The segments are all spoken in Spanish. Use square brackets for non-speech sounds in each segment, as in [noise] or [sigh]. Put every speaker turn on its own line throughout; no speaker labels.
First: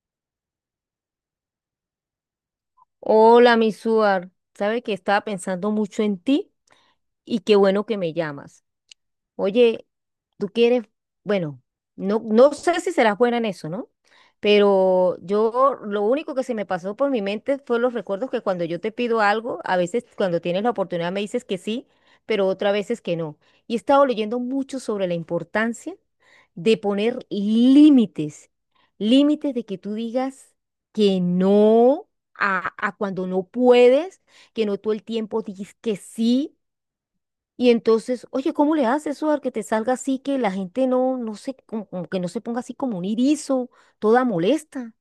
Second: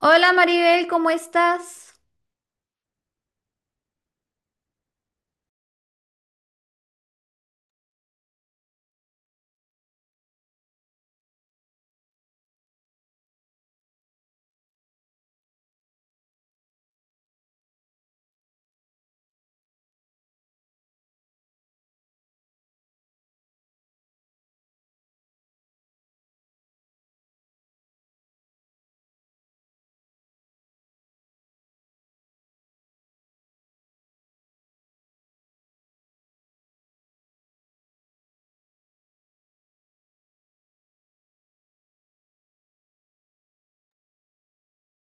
Hola Maribel, ¿cómo estás?
Hola, mi Suar. Sabe que estaba pensando mucho en ti y qué bueno que me llamas. Oye, tú quieres, bueno, no, no sé si serás buena en eso, ¿no? Pero yo lo único que se me pasó por mi mente fue los recuerdos que cuando yo te pido algo, a veces cuando tienes la oportunidad me dices que sí, pero otras veces que no. Y he estado leyendo mucho sobre la importancia de poner límites, límites de que tú digas que no a cuando no puedes, que no todo el tiempo dices que sí y entonces, oye, ¿cómo le haces, Suar, que te salga así, que la gente no, no se, como, como que no se ponga así como un irizo, toda molesta?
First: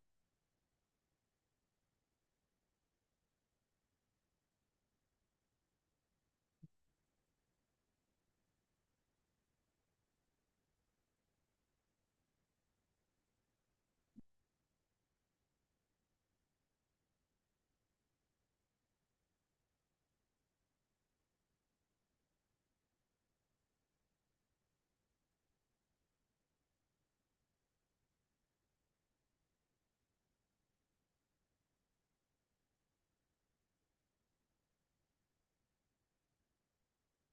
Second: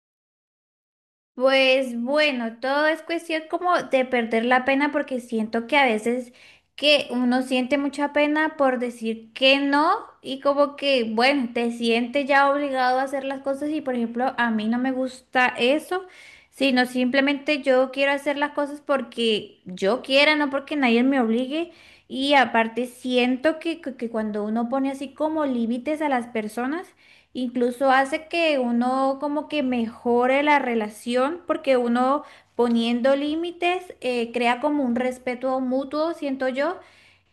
Pues bueno, todo es cuestión como de perder la pena porque siento que a veces que uno siente mucha pena por decir que no y como que, bueno, te sientes ya obligado a hacer las cosas y por ejemplo a mí no me gusta eso, sino simplemente yo quiero hacer las cosas porque yo quiera, no porque nadie me obligue y aparte siento que cuando uno pone así como límites a las personas, incluso hace que uno como que mejore la relación porque uno poniendo límites crea como un respeto mutuo, siento yo,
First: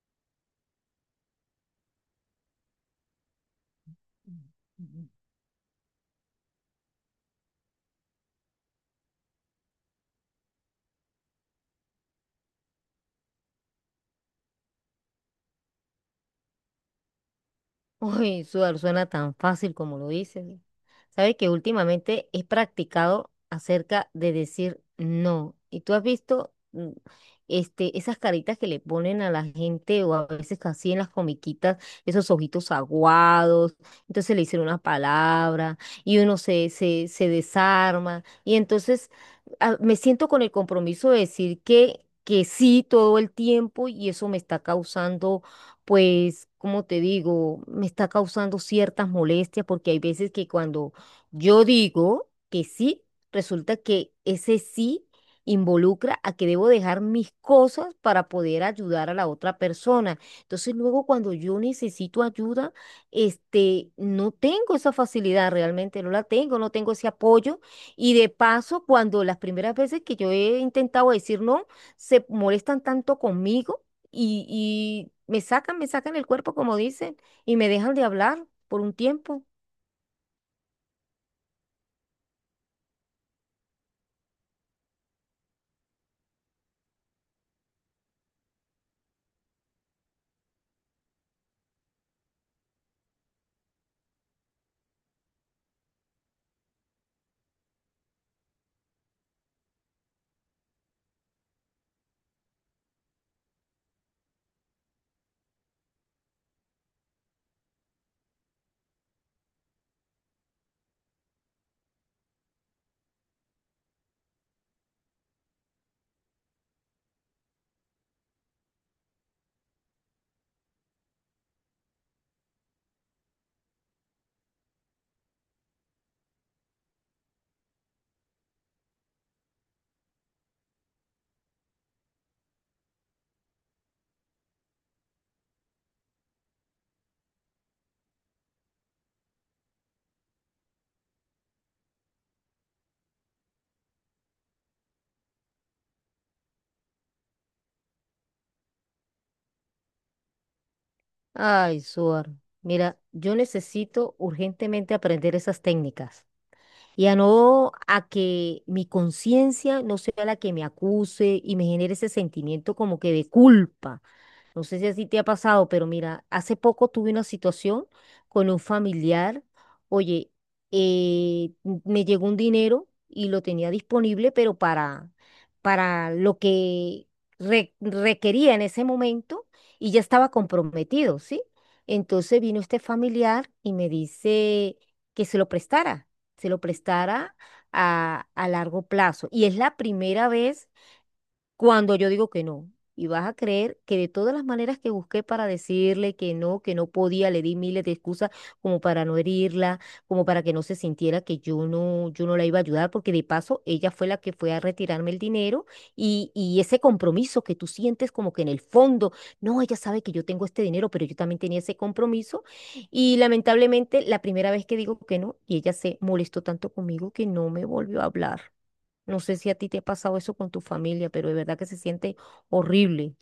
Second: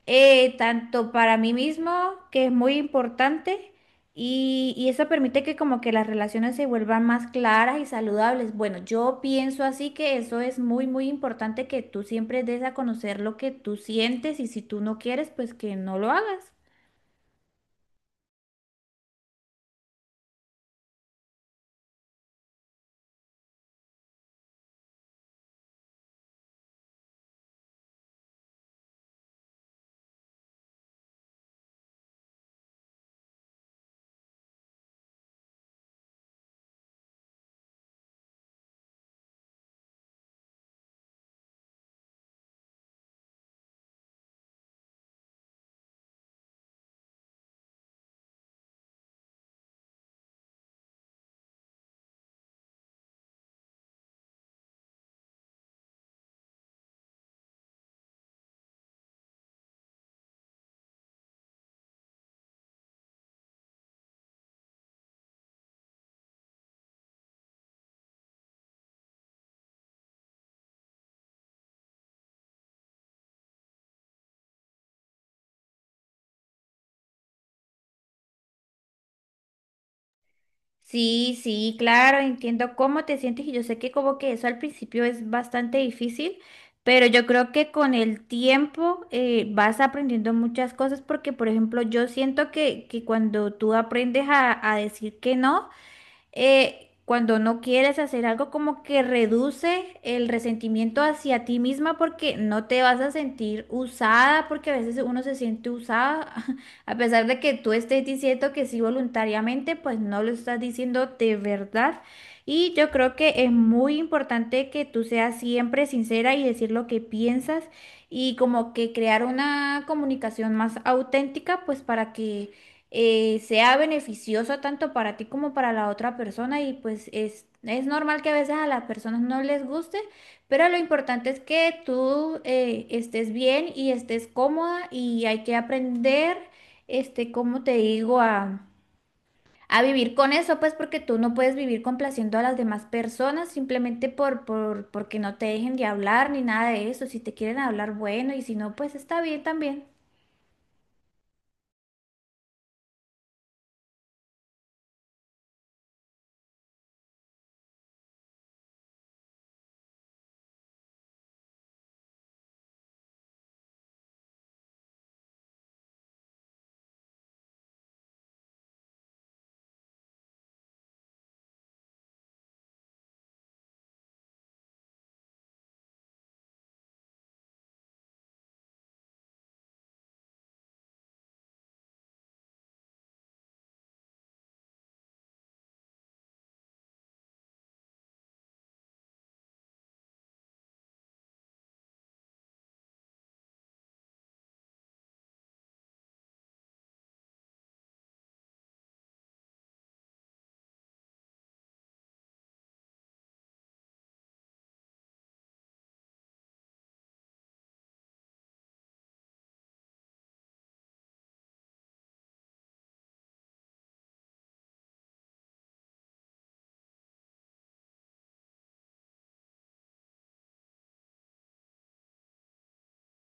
tanto para mí mismo, que es muy importante, y eso permite que como que las relaciones se vuelvan más claras y saludables. Bueno, yo pienso así que eso es muy, muy importante que tú siempre des a conocer lo que tú sientes y si tú no quieres, pues que no lo hagas.
Uy, sudar suena tan fácil como lo dices. Sabes que últimamente he practicado acerca de decir no. Y tú has visto esas caritas que le ponen a la gente o a veces casi en las comiquitas, esos ojitos aguados. Entonces le dicen una palabra y uno se desarma. Y entonces me siento con el compromiso de decir que sí todo el tiempo y eso me está causando pues, como te digo, me está causando ciertas molestias porque hay veces que cuando yo digo que sí, resulta que ese sí involucra a que debo dejar mis cosas para poder ayudar a la otra persona. Entonces, luego cuando yo necesito ayuda, no tengo esa facilidad realmente, no la tengo, no tengo ese apoyo. Y de paso, cuando las primeras veces que yo he intentado decir no, se molestan tanto conmigo y, y me sacan el cuerpo, como dicen, y me dejan de hablar por un tiempo.
Sí, sí, claro, entiendo cómo te sientes y yo sé que como que eso al principio es bastante difícil, pero yo creo que con el tiempo vas aprendiendo muchas cosas porque, por ejemplo, yo siento que cuando tú aprendes a decir que no, cuando no quieres hacer algo, como que reduce el resentimiento hacia ti misma porque no te vas a sentir usada, porque a veces uno se siente usada, [laughs] a pesar de que tú estés diciendo que sí voluntariamente, pues no lo estás diciendo de verdad. Y yo creo que es muy importante que tú seas siempre sincera y decir lo que piensas y como que crear una comunicación más auténtica, pues para que sea beneficioso tanto para ti como para la otra persona y pues es normal que a veces a las personas no les guste, pero lo importante es que tú estés bien y estés cómoda y hay que aprender, este, como te digo, a vivir con eso, pues porque tú no puedes vivir complaciendo a las demás personas simplemente por, porque no te dejen de hablar ni nada de eso, si te quieren hablar, bueno, y si no, pues está bien también.
Ay, Suar, mira, yo necesito urgentemente aprender esas técnicas y a no a que mi conciencia no sea la que me acuse y me genere ese sentimiento como que de culpa. No sé si así te ha pasado, pero mira, hace poco tuve una situación con un familiar. Oye, eh, me llegó un dinero y lo tenía disponible, para lo que requería en ese momento y ya estaba comprometido, ¿sí? Entonces vino este familiar y me dice que se lo prestara, se lo prestara a largo plazo. Y es la primera vez cuando yo digo que no. Y vas a creer que de todas las maneras que busqué para decirle que no podía, le di miles de excusas como para no herirla, como para que no se sintiera que yo no, yo no la iba a ayudar, porque de paso ella fue la que fue a retirarme el dinero y ese compromiso que tú sientes como que en el fondo, no, ella sabe que yo tengo este dinero, pero yo también tenía ese compromiso. Y lamentablemente la primera vez que digo que no, y ella se molestó tanto conmigo que no me volvió a hablar. No sé si a ti te ha pasado eso con tu familia, pero de verdad que se siente horrible.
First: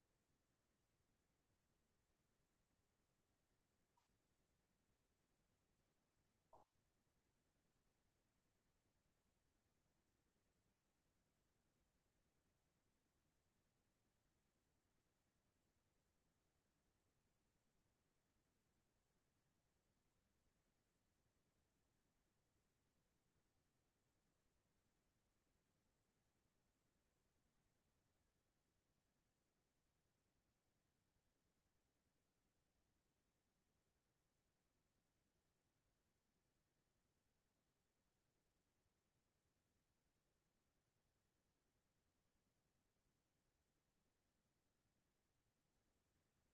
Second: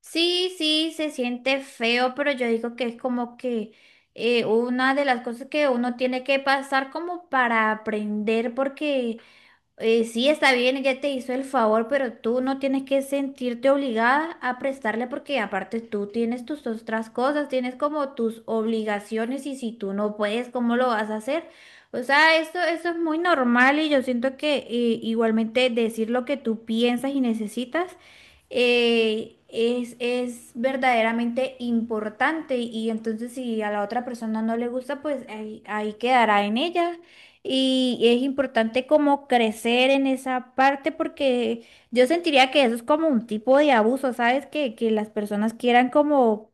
Sí, sí, se siente feo, pero yo digo que es como que una de las cosas que uno tiene que pasar como para aprender, porque sí, está bien, ella te hizo el favor, pero tú no tienes que sentirte obligada a prestarle porque aparte tú tienes tus otras cosas, tienes como tus obligaciones y si tú no puedes, ¿cómo lo vas a hacer? O sea, esto es muy normal y yo siento que igualmente decir lo que tú piensas y necesitas es verdaderamente importante y entonces si a la otra persona no le gusta, pues ahí quedará en ella. Y es importante como crecer en esa parte porque yo sentiría que eso es como un tipo de abuso, ¿sabes? Que las personas quieran como,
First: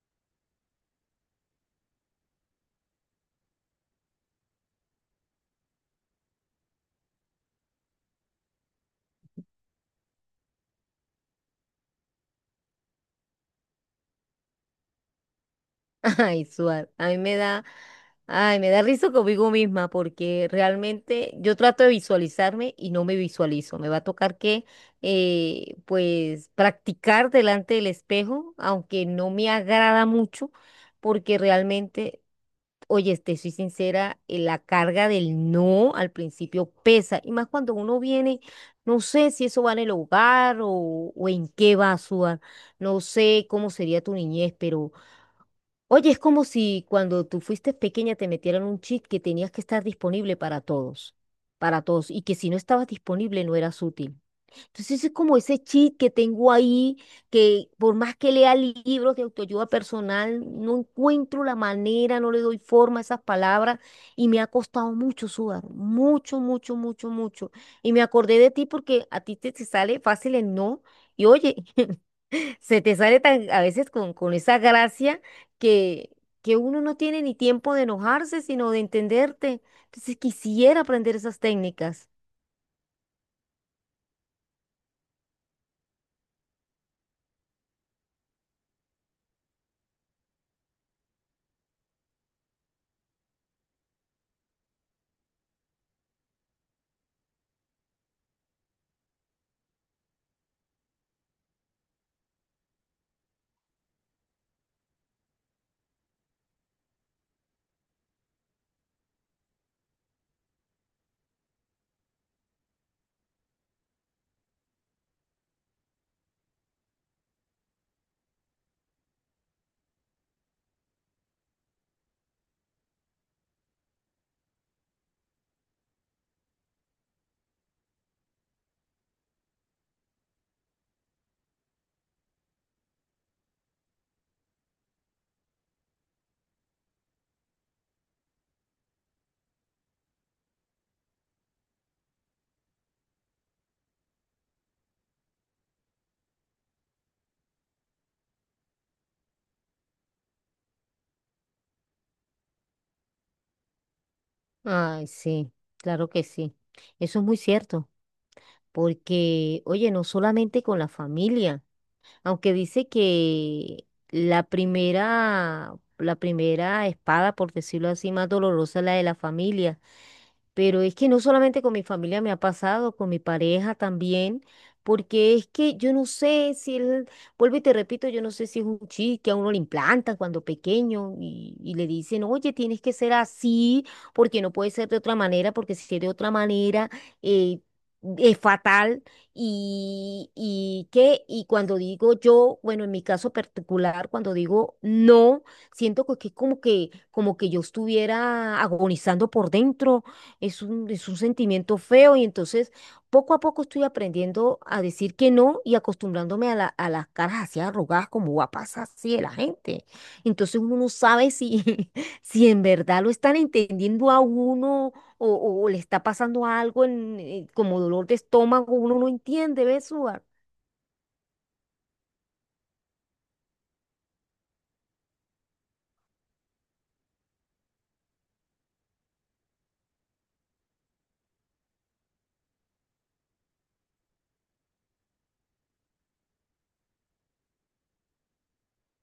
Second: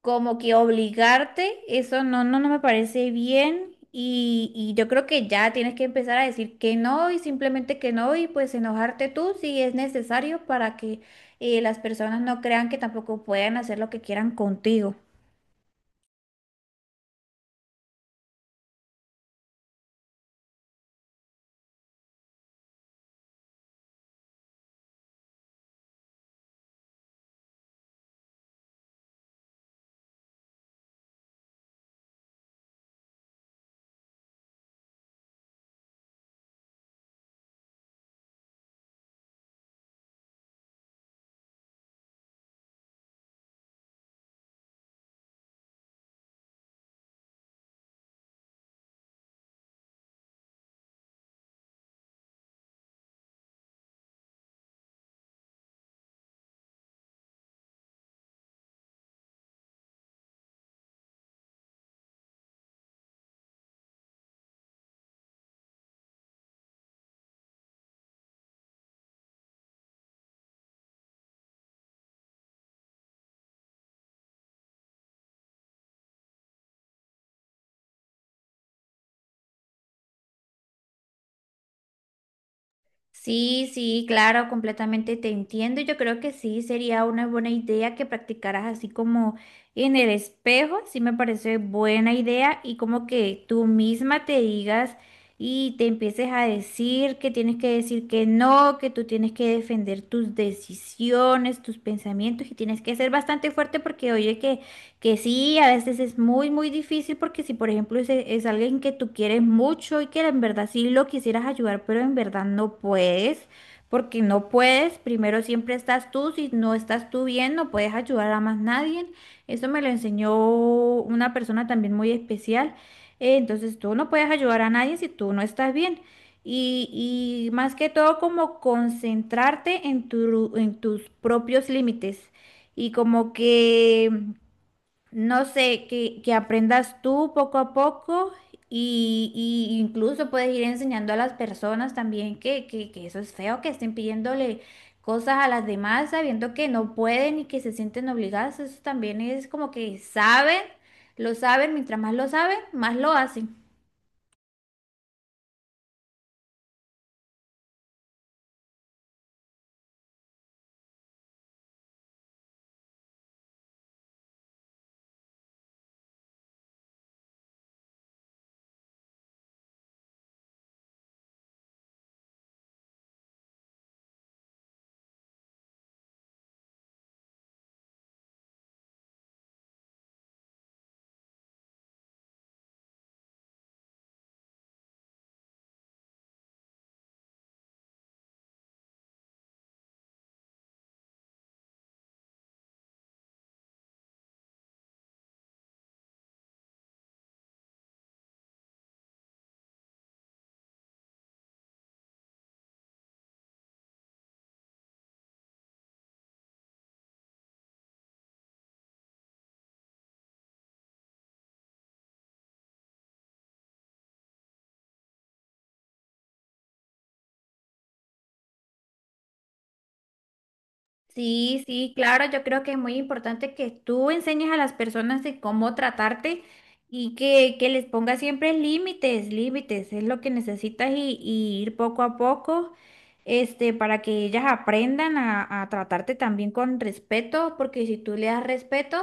como que obligarte, eso no, no, no me parece bien. Y yo creo que ya tienes que empezar a decir que no y simplemente que no y pues enojarte tú si es necesario para que las personas no crean que tampoco pueden hacer lo que quieran contigo.
[laughs] Ay, Suar, a mí me da, ay, me da risa conmigo misma porque realmente yo trato de visualizarme y no me visualizo. Me va a tocar practicar delante del espejo, aunque no me agrada mucho, porque realmente oye, te soy sincera, la carga del no al principio pesa, y más cuando uno viene, no sé si eso va en el hogar o en qué va a sudar, no sé cómo sería tu niñez, pero oye, es como si cuando tú fuiste pequeña te metieran un chip que tenías que estar disponible para todos, y que si no estabas disponible no eras útil. Entonces es como ese cheat que tengo ahí, que por más que lea libros de autoayuda personal, no encuentro la manera, no le doy forma a esas palabras y me ha costado mucho sudar, mucho, mucho, mucho, mucho. Y me acordé de ti porque a ti te sale fácil el no y oye, [laughs] se te sale tan, a veces con esa gracia que, que uno no tiene ni tiempo de enojarse, sino de entenderte. Entonces quisiera aprender esas técnicas.
Sí, sí, claro, completamente te entiendo. Yo creo que sí, sería una buena idea que practicaras así como en el espejo, sí me parece buena idea y como que tú misma te digas y te empieces a decir que tienes que decir que no, que tú tienes que defender tus decisiones, tus pensamientos y tienes que ser bastante fuerte porque oye que sí, a veces es muy, muy difícil porque si, por ejemplo, es alguien que tú quieres mucho y que en verdad sí lo quisieras ayudar, pero en verdad no puedes, porque no puedes, primero siempre estás tú, si no estás tú bien, no puedes ayudar a más nadie. Eso me lo enseñó una persona también muy especial. Entonces tú no puedes ayudar a nadie si tú no estás bien. Y más que todo como concentrarte en tu, en tus propios límites. Y como que no sé, que aprendas tú poco a poco y incluso puedes ir enseñando a las personas también que eso es feo, que estén pidiéndole cosas a las demás sabiendo que no pueden y que se sienten obligadas. Eso también es como que saben, lo saben, mientras más lo saben, más lo hacen.
Ay, sí, claro que sí. Eso es muy cierto, porque, oye, no solamente con la familia, aunque dice que la primera espada, por decirlo así, más dolorosa es la de la familia. Pero es que no solamente con mi familia me ha pasado, con mi pareja también, porque es que yo no sé si él, vuelvo y te repito, yo no sé si es un chip que a uno le implantan cuando pequeño y le dicen, oye, tienes que ser así, porque no puede ser de otra manera, porque si es de otra manera, eh, es fatal. Y cuando digo yo, bueno, en mi caso particular, cuando digo no, siento que es como que yo estuviera agonizando por dentro. Es un, es un sentimiento feo y entonces poco a poco estoy aprendiendo a decir que no y acostumbrándome a, a las caras así arrugadas como guapas así de la gente. Entonces uno no sabe si, [laughs] si en verdad lo están entendiendo a uno o o le está pasando algo en, como dolor de estómago, uno no entiende, ¿ves, Suar?
Sí, sí, claro, yo creo que es muy importante que tú enseñes a las personas de cómo tratarte y que les pongas siempre límites, límites, es lo que necesitas y ir poco a poco, este, para que ellas aprendan a tratarte también con respeto, porque si tú le das respeto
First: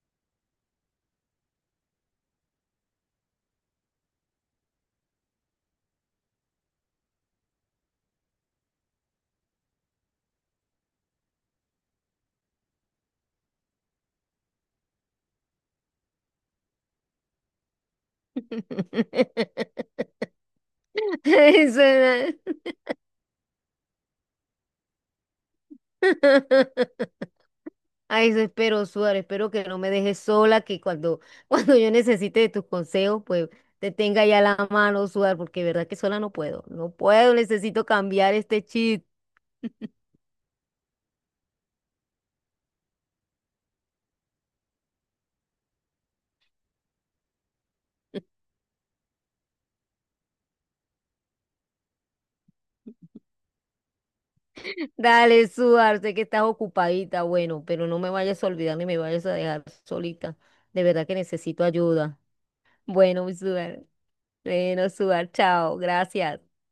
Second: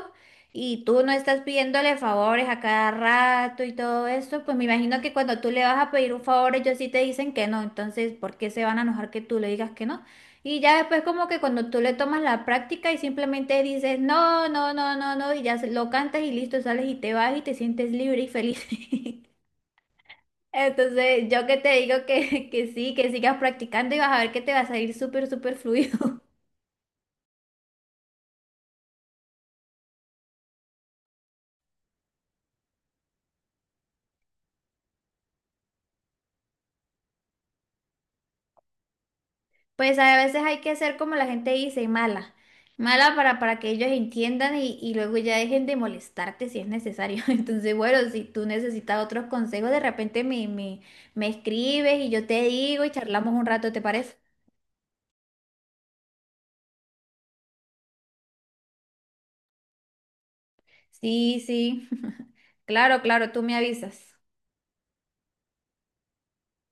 y tú no estás pidiéndole favores a cada rato y todo eso, pues me imagino que cuando tú le vas a pedir un favor, ellos sí te dicen que no, entonces, ¿por qué se van a enojar que tú le digas que no? Y ya después como que cuando tú le tomas la práctica y simplemente dices, no, no, no, no, no, y ya se- lo cantas y listo, sales y te vas y te sientes libre y feliz. [laughs]
[laughs]
Entonces, yo que te
Eso
digo
era.
que sí, que sigas practicando y vas a ver que te va a salir súper, súper fluido. [laughs]
[laughs] Ay, eso espero, Suárez. Espero que no me dejes sola, que cuando, [laughs] cuando yo necesite de tus consejos, pues te tenga ya la mano, Suárez, porque de verdad que sola no puedo. No puedo, necesito cambiar este chip.
Pues a veces hay que hacer como la gente dice, mala. Mala para que ellos entiendan y luego ya dejen de molestarte si es necesario. [laughs] Entonces, bueno, si tú necesitas otros consejos, de repente me escribes y yo te digo y charlamos un rato, ¿te parece?
[laughs] Dale, Suárez, sé que estás ocupadita, bueno, pero no me vayas a olvidar ni me vayas a dejar solita. De verdad que
Sí,
necesito
sí.
ayuda.
[laughs] Claro,
Bueno,
claro, tú me
Suárez.
avisas.
Bueno, Suárez, chao. Gracias.